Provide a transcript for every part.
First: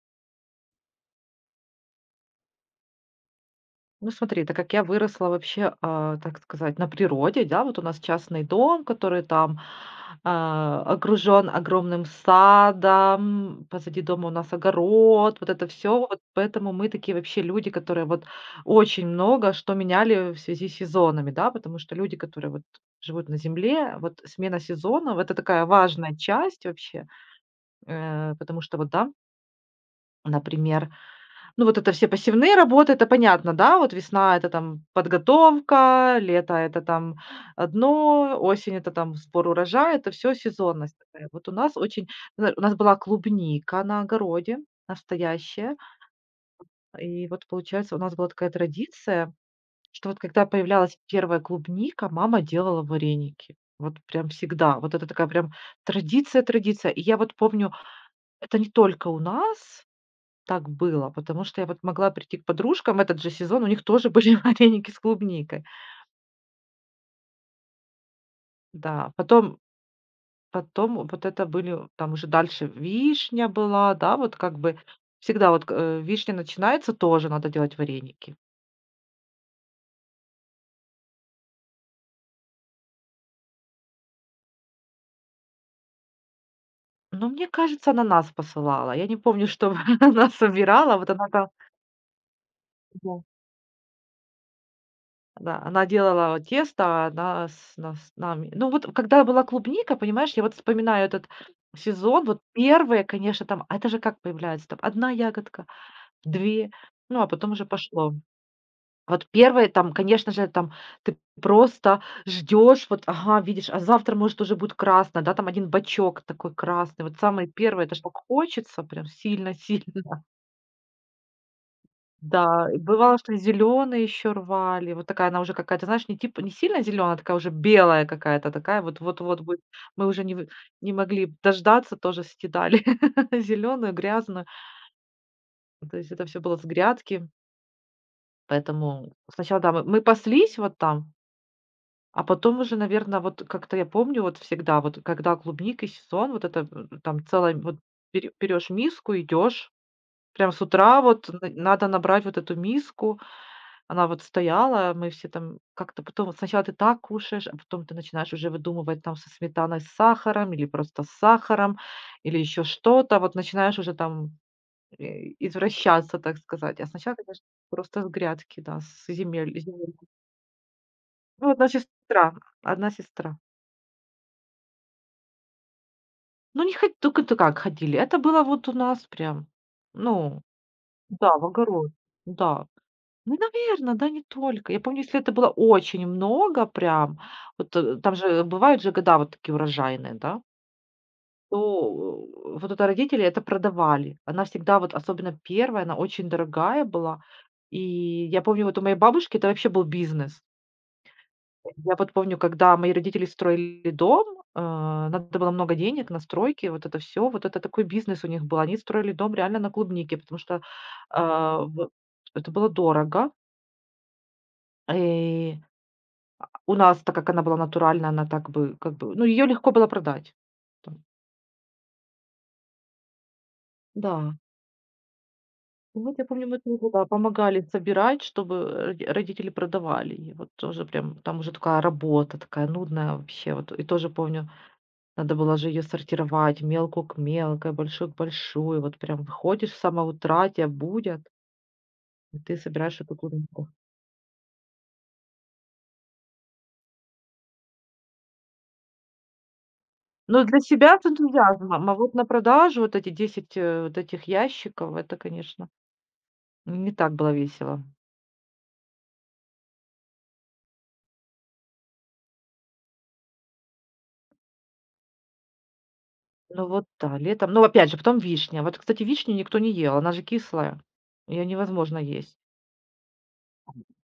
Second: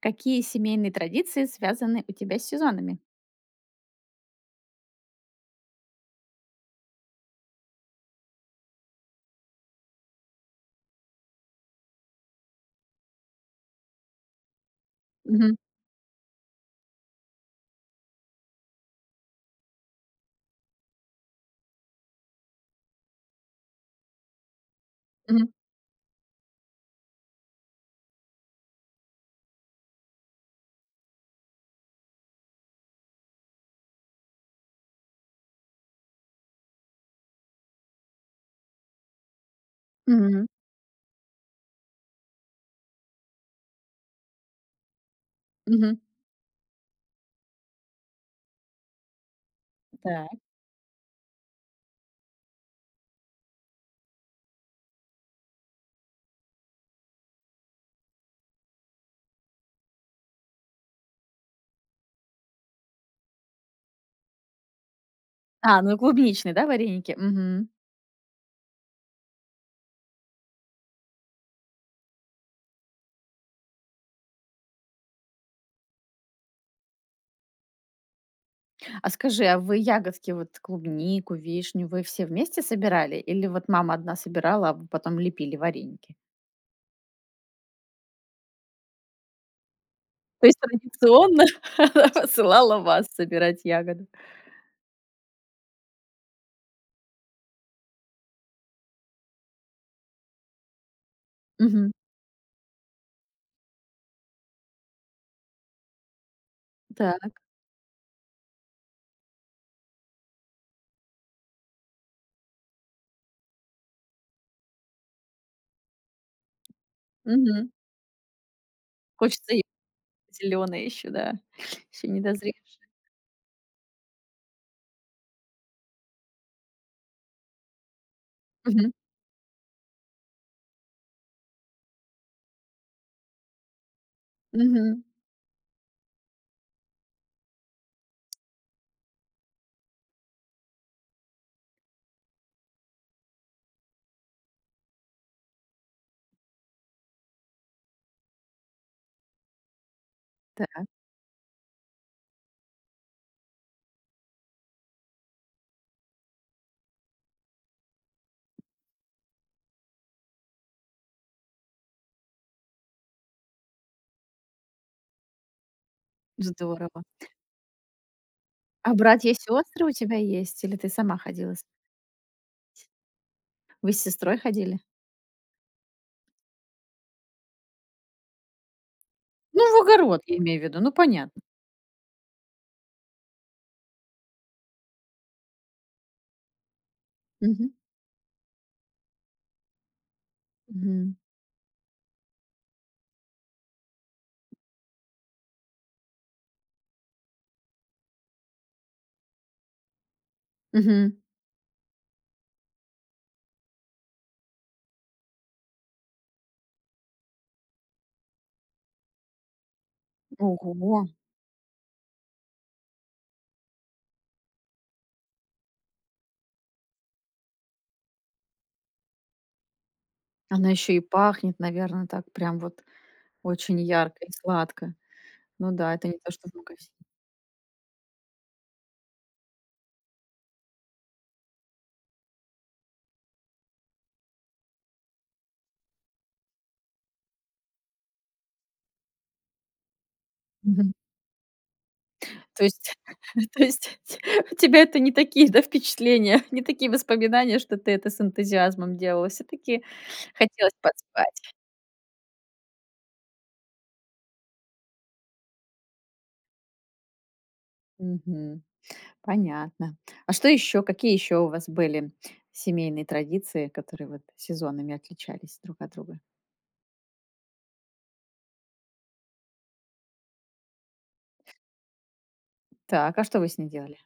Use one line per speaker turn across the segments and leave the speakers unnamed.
Какие семейные традиции связаны у тебя с сезонами?
Ну смотри, так как я выросла вообще, так сказать, на природе, да, вот у нас частный дом, который там окружен огромным садом, позади дома у нас огород, вот это все, вот поэтому мы такие вообще люди, которые вот очень много что меняли в связи с сезонами, да, потому что люди, которые вот живут на земле, вот смена сезонов, это такая важная часть вообще, потому что вот, да, например, ну, вот это все пассивные работы, это понятно, да? Вот весна- это там подготовка, лето- это там одно, осень- это там сбор урожая, это все
Мгм.
сезонность такая. Вот у нас очень зна у нас была клубника на огороде настоящая,
Мгм.
и вот, получается, у нас была такая традиция, что вот
Так.
когда появлялась первая клубника, мама делала вареники. Вот прям всегда. Вот это такая прям традиция-традиция. И я вот помню, это не только у нас так было, потому что я вот могла прийти к подружкам в этот же сезон, у них тоже были вареники с клубникой.
А, ну клубничные, да, вареники? Мгм.
Да, потом вот это были там уже дальше вишня была, да, вот как бы всегда вот вишня начинается, тоже надо делать вареники.
А скажи, а вы ягодки, вот клубнику, вишню, вы все вместе собирали? Или вот мама одна собирала, а вы потом лепили вареники?
Но мне кажется, она нас посылала. Я не помню, чтобы она
То есть
собирала, а вот она
традиционно
там
она посылала вас
да.
собирать ягоды.
Да, она делала тесто, она с нас нами. Ну, вот когда была клубника, понимаешь, я вот вспоминаю этот
Мгм.
сезон, вот первые, конечно, там, это же как появляется, там одна ягодка, 2 ну, а
Так.
потом уже пошло. Вот первые там, конечно же, там ты просто ждешь, вот, ага, видишь, а завтра, может, уже будет красно да, там один бачок такой красный. Вот самый
Мгм.
первый это ж так хочется прям
Хочется
сильно-сильно.
зеленые еще, да. Еще не дозрели.
Да, и бывало, что зеленый еще рвали. Вот такая она уже какая-то, знаешь, не типа не сильно зеленая, такая уже белая какая-то такая.
Мгм.
Вот вот вот будет. Мы уже не вы не могли дождаться, тоже съедали зеленую, грязную.
Мгм.
То есть это все было с грядки. Поэтому сначала, да, мы паслись вот там, а потом уже, наверное вот как-то я помню, вот всегда, вот когда клубника и сезон, вот это, там целая вот берёшь миску, идешь. Прям с
Так,
утра вот н надо набрать вот эту миску. Она вот стояла, мы все там как-то потом вот сначала ты так кушаешь, а потом ты начинаешь уже выдумывать там со сметаной, с сахаром или просто с сахаром, или еще что-то. Вот начинаешь уже там, э, извращаться, так сказать. А
здорово.
сначала, конечно, просто с грядки, да,
А
с
братья и
земель
сестры у
земельки.
тебя есть? Или ты сама
Ну,
ходила?
1 сестра, одна сестра.
Вы с сестрой ходили?
Ну, не ходили только-то как ходили. Это было вот у нас прям,
Ну, в огород, я
ну
имею в виду, ну,
да,
понятно.
в огород. Да. Ну, наверное да, не только. Я помню, если это было очень много прям,
Мгм.
вот, там же бывают же года вот такие урожайные, да,
Мгм.
то, вот это родители это продавали. Она всегда, вот особенно первая она очень дорогая была. И я помню, вот у моей бабушки это вообще был бизнес.
Мгм.
Я вот помню, когда мои родители строили дом, надо было много денег на стройки, вот это все. Вот это такой бизнес у них был. Они строили дом реально на клубнике, потому что,
Ого!
в это было дорого. И у нас, так как она была натуральная, она так бы как бы, ну, ее легко было продать.
Она еще
Там
и пахнет, наверное, так прям вот очень ярко и
да.
сладко. Ну да,
И
это
вот
не
я
то,
помню,
что в
мы тоже,
магазине.
да, помогали собирать, чтобы, родители продавали. И вот тоже прям там уже такая работа, такая нудная вообще. Вот и тоже помню, надо было же ее сортировать, мелкую к мелкой, большую к большой. Вот прям выходишь с самого утра, тебя
Мгм.
будят, и ты
То есть
собираешь эту
то
клубнику.
есть у тебя это не такие, да, впечатления, не такие воспоминания, что ты это с энтузиазмом делала, все таки
Но для
хотелось
себя с
поспать.
энтузиазмом, а вот на продажу вот эти 10 вот этих ящиков- это, конечно, не так было весело.
Мгм. Понятно. А что еще? Какие еще у вас были семейные традиции, которые вот сезонами отличались друг от друга?
Ну вот да, летом. Ну, опять же, потом вишня. Вот, кстати, вишню никто не ел, она же кислая. Ее невозможно есть.
Так, а что вы с ней делали?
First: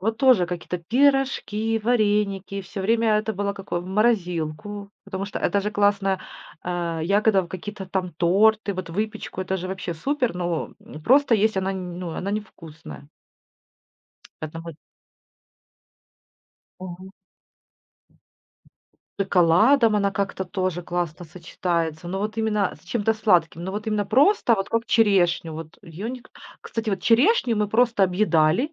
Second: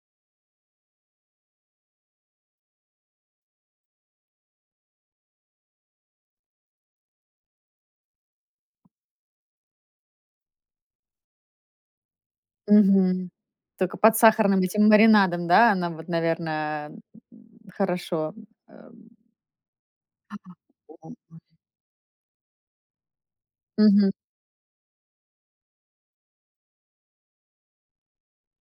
Вот тоже какие-то пирожки, вареники. Все время это было какое в морозилку, потому что это же классная ягода в какие-то там торты, вот выпечку. Это же вообще супер, но просто есть она, ну, она невкусная.
Мгм. Только под сахарным
Поэтому,
этим маринадом, да, она вот, наверное, хорошо. э,
шоколадом она как-то тоже
м.
классно сочетается, но вот именно с чем-то сладким. Но вот именно
Мгм.
просто, вот как черешню, вот ее, ник кстати, вот черешню мы просто объедали,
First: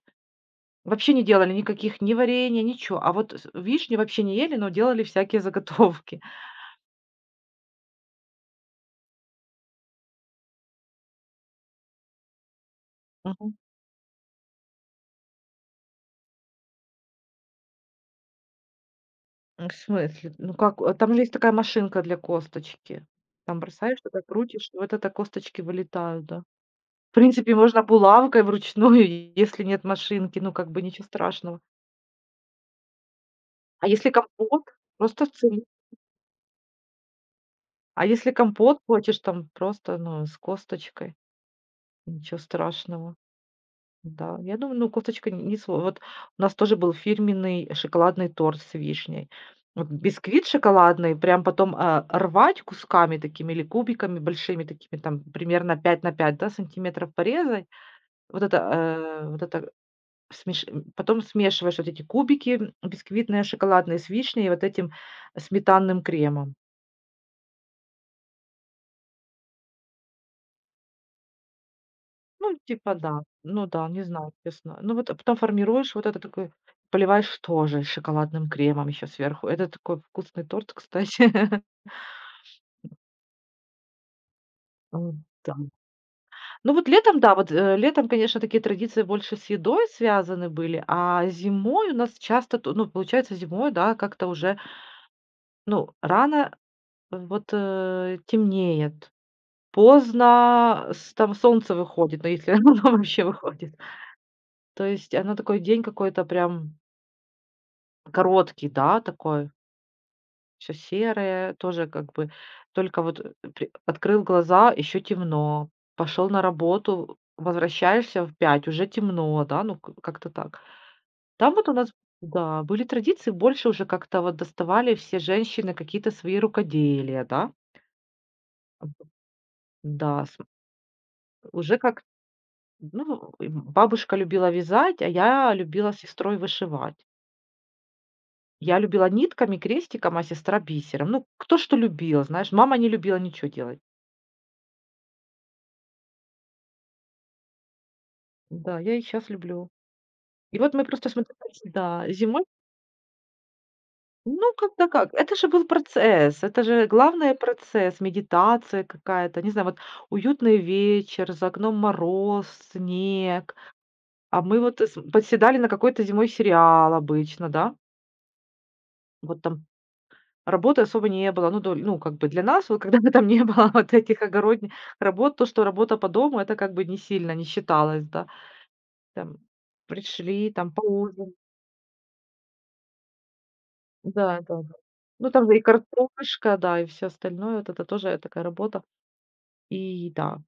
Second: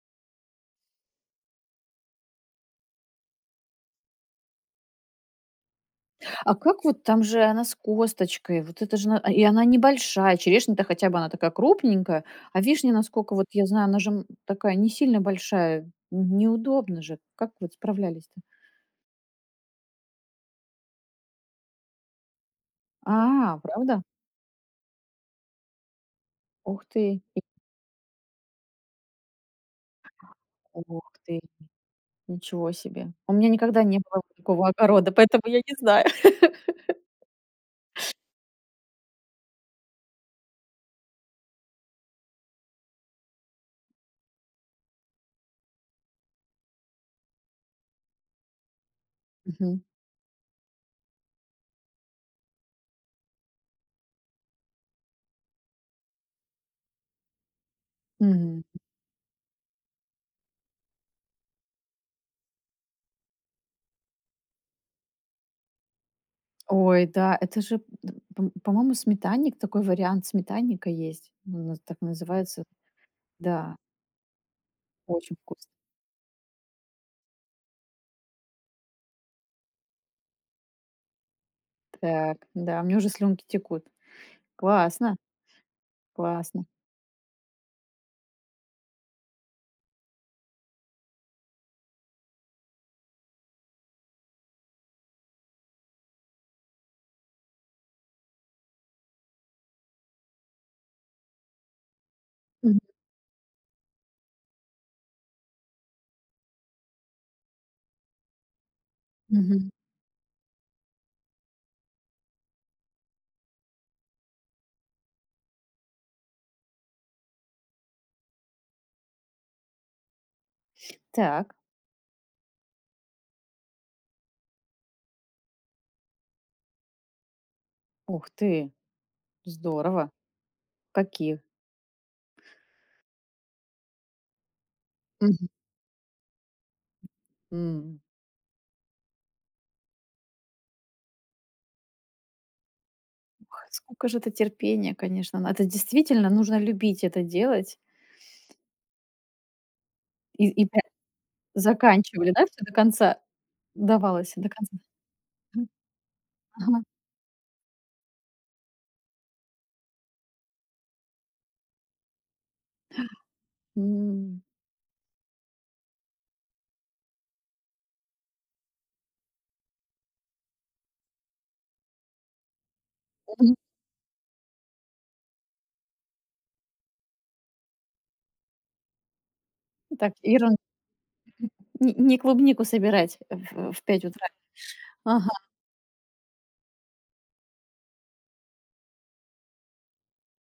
вообще не делали никаких ни варенья, ничего, а вот с вишню вообще не ели, но делали всякие заготовки.
А как вот там же она с косточкой? Вот это же и она небольшая. Черешня-то хотя бы она такая крупненькая, а вишня, насколько вот
Мгм.
я знаю, она же, такая не сильно большая. Неудобно же. Как вот справлялись-то?
М, в смысле? Ну как, там же есть такая машинка для косточки.
А,
Там бросаешь
правда?
туда, крутишь, и вот это косточки вылетают, да.
Ух ты,
В
и
принципе, можно булавкой вручную, если нет машинки, ну, как бы
Ух
ничего
ты,
страшного.
ничего себе. У меня никогда
А
не
если
было вот
компот?
такого огорода,
Просто
поэтому я не знаю.
а если компот хочешь, там просто, ну, с косточкой, ничего страшного. Да, я думаю, ну, косточка н не сл вот у нас тоже был фирменный шоколадный торт с вишней. Вот бисквит шоколадный, прям потом, рвать кусками такими или кубиками большими такими, там, примерно 5 на 5, да, сантиметров порезать. Вот это,
Мгм.
вот это потом смешиваешь вот эти кубики бисквитные шоколадные с вишней и вот этим сметанным кремом.
Ой, да, это же, м, пом по-моему, сметанник, такой вариант сметанника есть. Он наз так
Ну,
называется.
типа да. Ну
Да,
да, не знаю, честно. Ну вот, а потом
очень вкусно.
формируешь вот это такой, поливаешь тоже шоколадным кремом еще сверху. Это такой вкусный торт, кстати.
Так, да, мне уже слюнки текут.
М,
Классно,
да.
классно.
Ну вот летом, да, вот, летом, конечно, такие традиции больше с едой связаны были, а зимой у нас часто, то ну, получается, зимой, да, как-то уже, ну, рано, темнеет, поздно с там солнце выходит, но если оно
Мгм,
вообще выходит. То есть оно такой день какой-то прям короткий, да, такой,
мгм.
все серое, тоже как бы только вот, при открыл глаза, еще темно, пошел на работу, возвращаешься в 5, уже темно, да, ну, к как-то так. Там
Так,
вот у нас, да, были традиции, больше уже как-то вот доставали все женщины какие-то свои рукоделия, да.
ух ты, здорово.
Да, с
Каких?
уже как, ну, и бабушка любила вязать, а
Мгм.
я любила с сестрой вышивать.
М.
Я любила нитками, крестиком, а сестра бисером. Ну, кто что любил, знаешь. Мама не любила ничего
Ох,
делать.
сколько же это терпения, конечно. На это действительно нужно любить это делать.
Да, я и сейчас люблю. И
И
вот
прям
мы просто смотрели. Да,
заканчивали,
зимой
да, все до конца? Давалось до
ну,
конца.
как-то как. Это же был процесс, это
Ага.
же главное процесс, медитация какая-то, не знаю, вот уютный вечер, за окном мороз, снег, а
М.
мы вот с подседали на какой-то зимой сериал обычно, да, вот там работы особо не было. Ну, доль ну, как бы для нас, вот когда бы там не
Мгм.
было вот этих огородных работ, то, что работа по дому, это как бы не сильно не считалось, да. Там
Так, и
пришли, там поужинали.
не не клубнику собирать в 5
Да,
утра.
да, да.
Ага.
Ну, там же и картошка, да, и все остальное. Вот это тоже такая работа. И да.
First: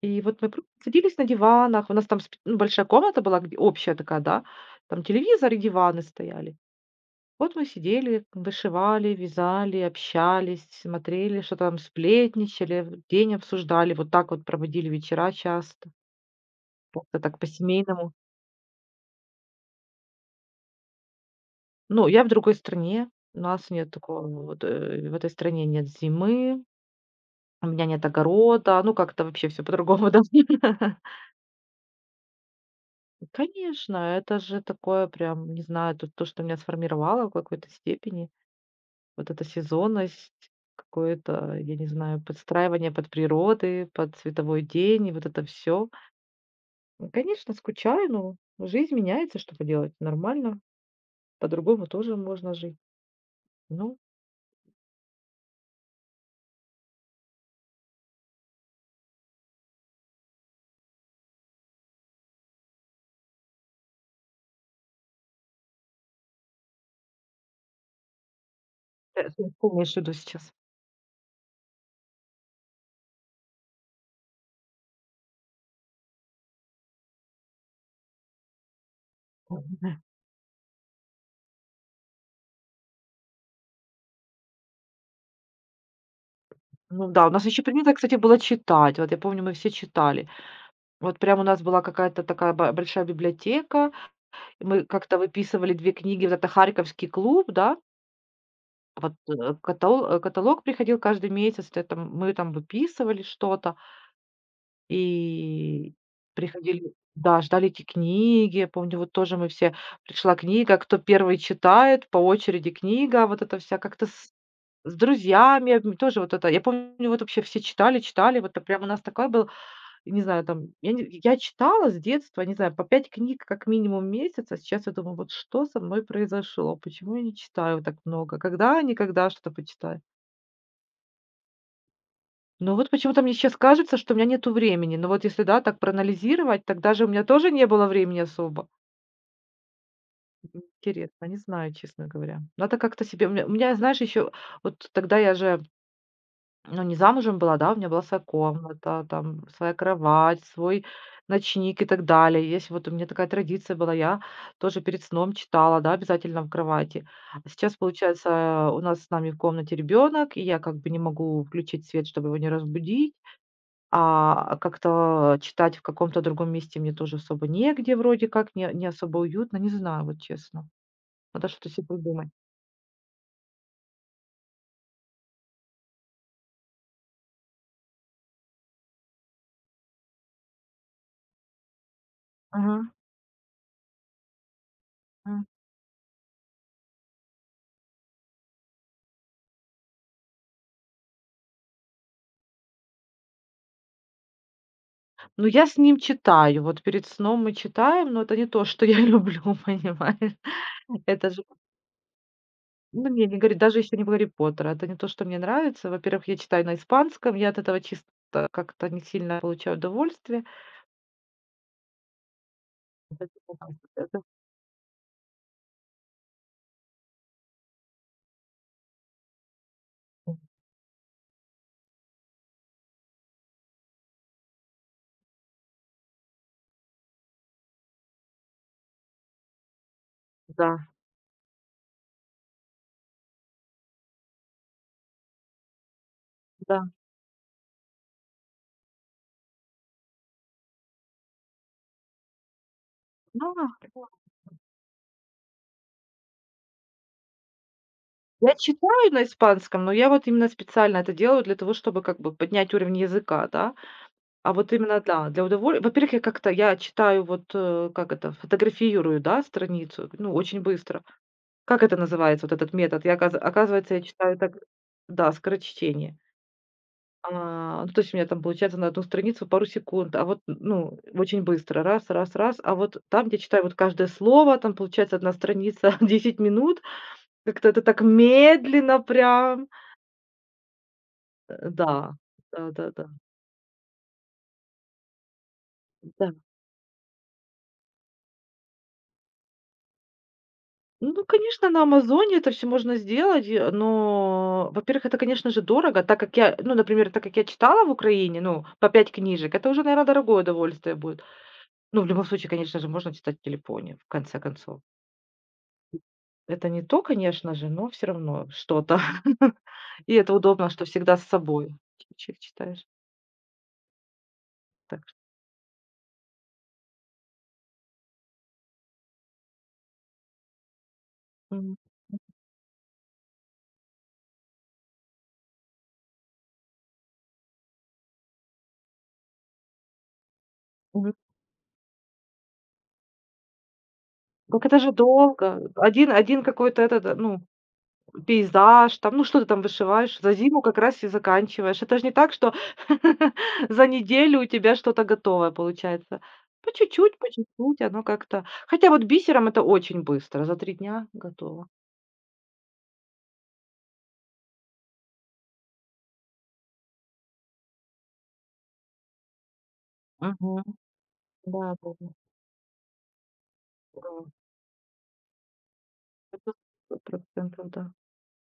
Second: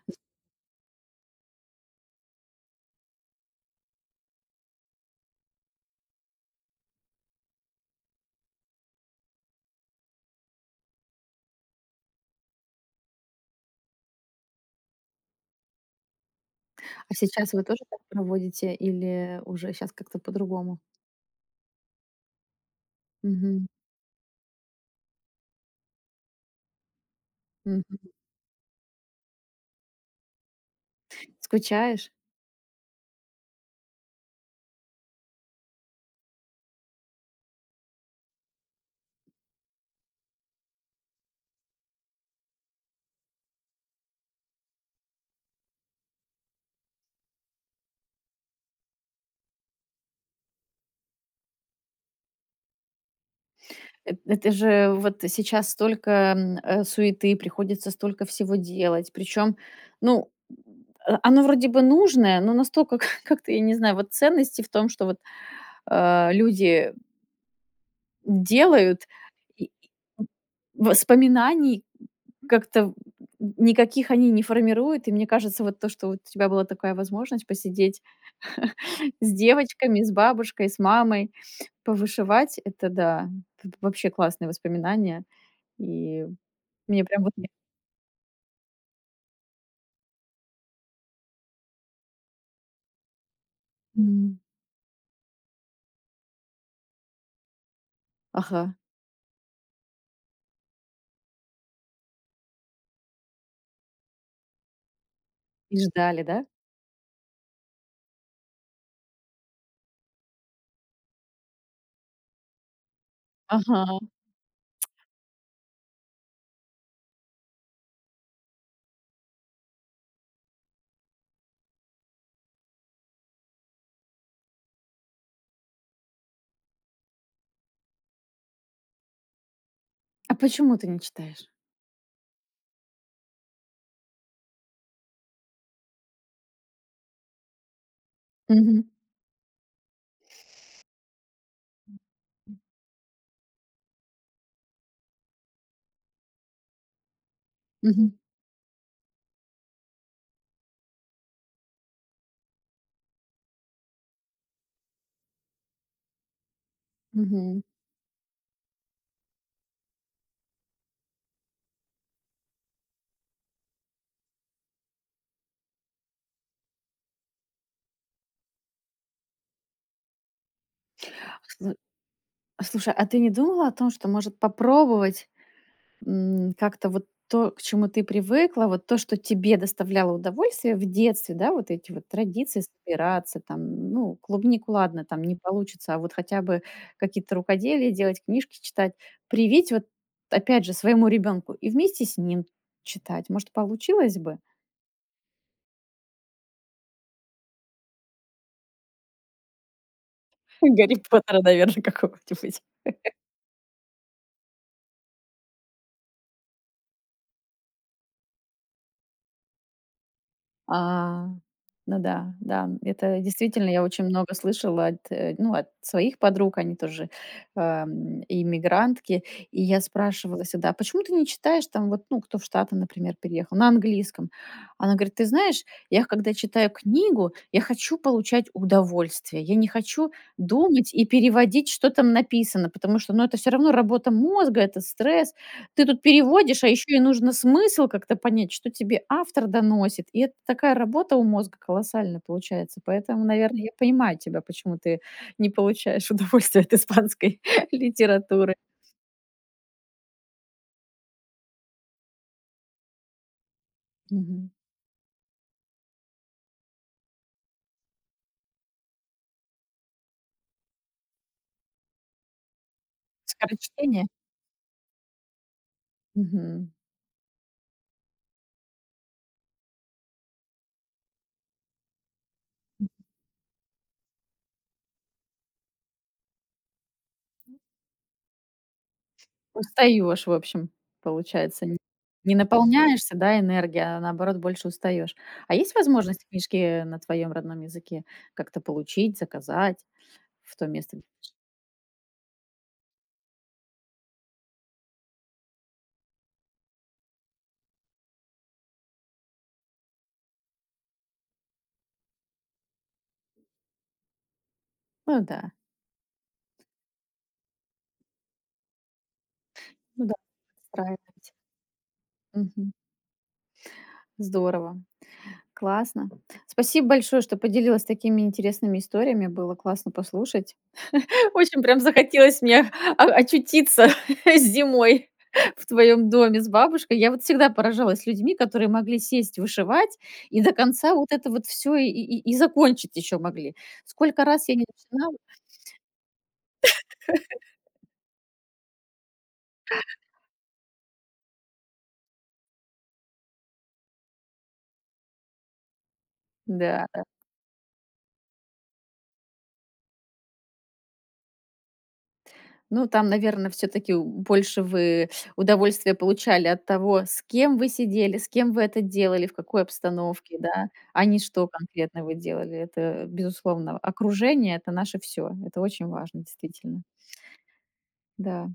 И вот мы просто садились на диванах. У нас там сп ну, большая комната была, где общая такая, да. Там телевизор и диваны стояли. Вот мы сидели, вышивали, вязали, общались, смотрели, что там сплетничали, день обсуждали. Вот так вот проводили вечера часто,
А
как-то так
сейчас вы тоже так
по-семейному.
проводите или уже сейчас как-то по-другому?
Ну, я в другой стране, у
Мгм,
нас нет такого, вот, в этой стране нет зимы, у меня
мгм.
нет огорода, ну, как-то вообще все по-другому, да.
Скучаешь?
Конечно, это же такое прям, не знаю, тут то, что меня сформировало в какой-то степени. Вот эта сезонность, какое-то, я не знаю, подстраивание под природы, под световой день и вот это все. Конечно, скучаю, но жизнь меняется, что поделать. Нормально, по-другому тоже можно жить. Ну,
Эт это же вот сейчас столько, суеты, приходится столько всего делать. Причем, ну, оно вроде бы нужное, но настолько как-то, я не знаю, вот ценности в том, что вот, люди делают.
ты
И
помнишь в сейчас?
воспоминаний как-то никаких они не формируют. И мне кажется, вот то, что вот у тебя была такая возможность посидеть с девочками, с бабушкой, с мамой, повышивать — это да, это вообще классные воспоминания. И мне
Ну
прям
да, у
вот
нас еще принято, кстати, было читать. Вот я помню, мы все читали. Вот прям у нас была какая-то такая ба большая библиотека.
М.
И мы как-то выписывали 2 книги, вот это "Харьковский клуб", да.
Ага.
Вот, каталог приходил каждый месяц, т там мы там выписывали что-то
И
и
ждали, да?
приходили да, ждали эти книги. Я помню, вот тоже мы все пришла книга, кто первый читает, по очереди книга, вот это вся
Ага.
как-то с друзьями обм тоже вот это. Я помню, вот вообще все читали, читали, вот, прям у нас такой был, не знаю, там, я читала с детства, не знаю, по 5 книг как минимум в месяц, а сейчас я думаю: "Вот что со мной произошло? Почему я не читаю так много? Когда, никогда что-то почитаю?"
А почему ты не читаешь?
Ну вот почему-то мне сейчас кажется, что у меня нету времени. Но вот если, да, так проанализировать, тогда же у меня тоже не было времени особо.
Мгм.
Интересно, не знаю, честно говоря. Надо как-то себе... у меня, знаешь, еще... Вот тогда я же, ну, не замужем была, да, у меня была
Мгм.
своя комната, там, своя кровать, свой ночник и так далее. Есть вот у меня такая традиция была, я тоже перед сном читала, да, обязательно в кровати. А
Мгм.
сейчас, получается, у нас с нами в комнате ребенок, и я как бы не могу включить свет, чтобы его не разбудить. А как-то читать в каком-то другом месте мне тоже особо негде, вроде как, не особо уютно. Не знаю, вот честно. Надо что-то
Сл
себе придумать.
слушай, а ты не думала о том, что, может, попробовать как-то вот то, к чему ты привыкла, вот то, что тебе доставляло удовольствие в детстве, да, вот эти вот традиции
Мгм,
собираться, там, ну, клубнику, ладно, там не
м.
получится, а вот хотя бы какие-то рукоделия делать, книжки читать, привить вот, опять же, своему ребенку и вместе с ним читать. Может, получилось бы?
Ну, я с ним читаю. Вот перед сном мы читаем, но это не то, что я люблю, понимаешь?
Гарри
Это
Поттера,
же,
наверное, какого-нибудь.
ну, мне не говори, даже если не Гарри Поттера, это не то, что мне нравится. Во-первых, я читаю на испанском, я от этого чисто как-то не сильно получаю удовольствие.
А, ну да, да, это
Это-
действительно я очень
это-
много слышала от, ну, от своих подруг, они тоже иммигрантки. И я спрашивала всегда: «А почему ты не читаешь там, вот, ну, кто в Штаты, например, переехал, на английском?» Она говорит: «Ты знаешь, я когда читаю книгу, я хочу получать удовольствие, я не хочу
Да,
думать и переводить, что там написано, потому что, ну, это все равно работа мозга, это стресс, ты тут переводишь, а еще
да.
и нужно смысл как-то понять, что тебе автор доносит. И это такая работа у мозга колоссальная получается». Поэтому,
Ну,
наверное,
а
я понимаю тебя, почему ты не получаешь удовольствие от испанской
я
литературы.
читаю на испанском, но я вот именно специально это делаю для того, чтобы как бы поднять уровень языка, да.
Мгм.
А вот именно, да, для удовольствия. Во-первых, я как-то я читаю вот, как это, фотографирую, да, страницу, ну, очень быстро. Как это называется, вот этот метод? Я, оказы оказывается, я
Скорочтение?
читаю так да, скорочтение.
Мгм.
Ну, то есть у меня там получается на одну страницу пару секунд, а вот, ну, очень быстро, раз, раз, раз. А вот там, где читаю вот каждое слово, там получается одна страница, 10 минут. Как-то это так медленно прям.
Устаешь, в общем, получается. Н
Да,
Не
да-да-да, да.
наполняешься, да, энергией, а наоборот больше устаешь. А есть
Да,
возможность
да.
книжки на твоем родном языке как-то получить, заказать в то место, г
Ну, конечно, на "Амазоне" это все можно сделать, но, во-первых, это, конечно же, дорого, так как я, ну, например, так как я читала в Украине, ну, по 5 книжек, это уже, наверное, дорогое удовольствие будет. Ну, в любом случае, конечно же, можно читать в телефоне, в конце концов.
Ну да,
Это не то, конечно же, но все равно что-то.
ну
И
да,
это удобно, что всегда с
устраивать.
собой чик-чик
Мгм.
читаешь.
Здорово,
Так что,
классно. Спасибо большое, что поделилась такими интересными историями. Было классно послушать. Очень
мгм,
прям захотелось мне очутиться зимой в твоем доме с бабушкой. Я вот всегда поражалась людьми, которые могли сесть вышивать и до конца вот
мгм.
это вот все и закончить еще могли. Сколько раз я не
Так это же
начинала,
долго. Один какой-то этот, ну пейзаж там, ну что ты там вышиваешь? За зиму как раз и заканчиваешь. Это же не так, что за неделю у тебя что-то готовое получается.
да.
По чуть-чуть оно как-то хотя вот бисером это очень быстро, за 3 дня готово.
Ну, там, наверное, все таки больше вы удовольствия получали от того, с кем вы сидели, с кем вы это делали, в какой обстановке,
Мгм.
да, а не что
Да, да,
конкретно
да.
вы делали. Это, безусловно,
Да.
окружение — это наше все. Это очень важно,
Это
действительно.
100 да.
Да,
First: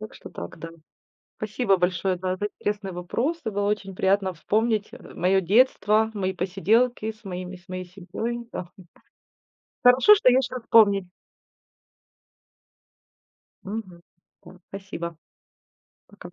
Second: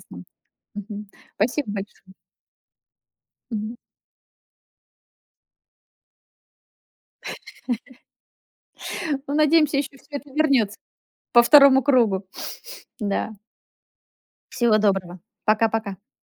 Так что так, да.
Мгм. Спасибо
Спасибо
большое.
большое, да, за интересные вопросы. Было
Мгм.
очень приятно вспомнить, мое детство, мои посиделки с моей семьей. Да.
Ну, надеемся, еще все
Хорошо, что
это
есть что
вернется
вспомнить.
по второму кругу. Да.
Мгм. Да,
Всего
спасибо.
доброго. Пока-пока.
Пока.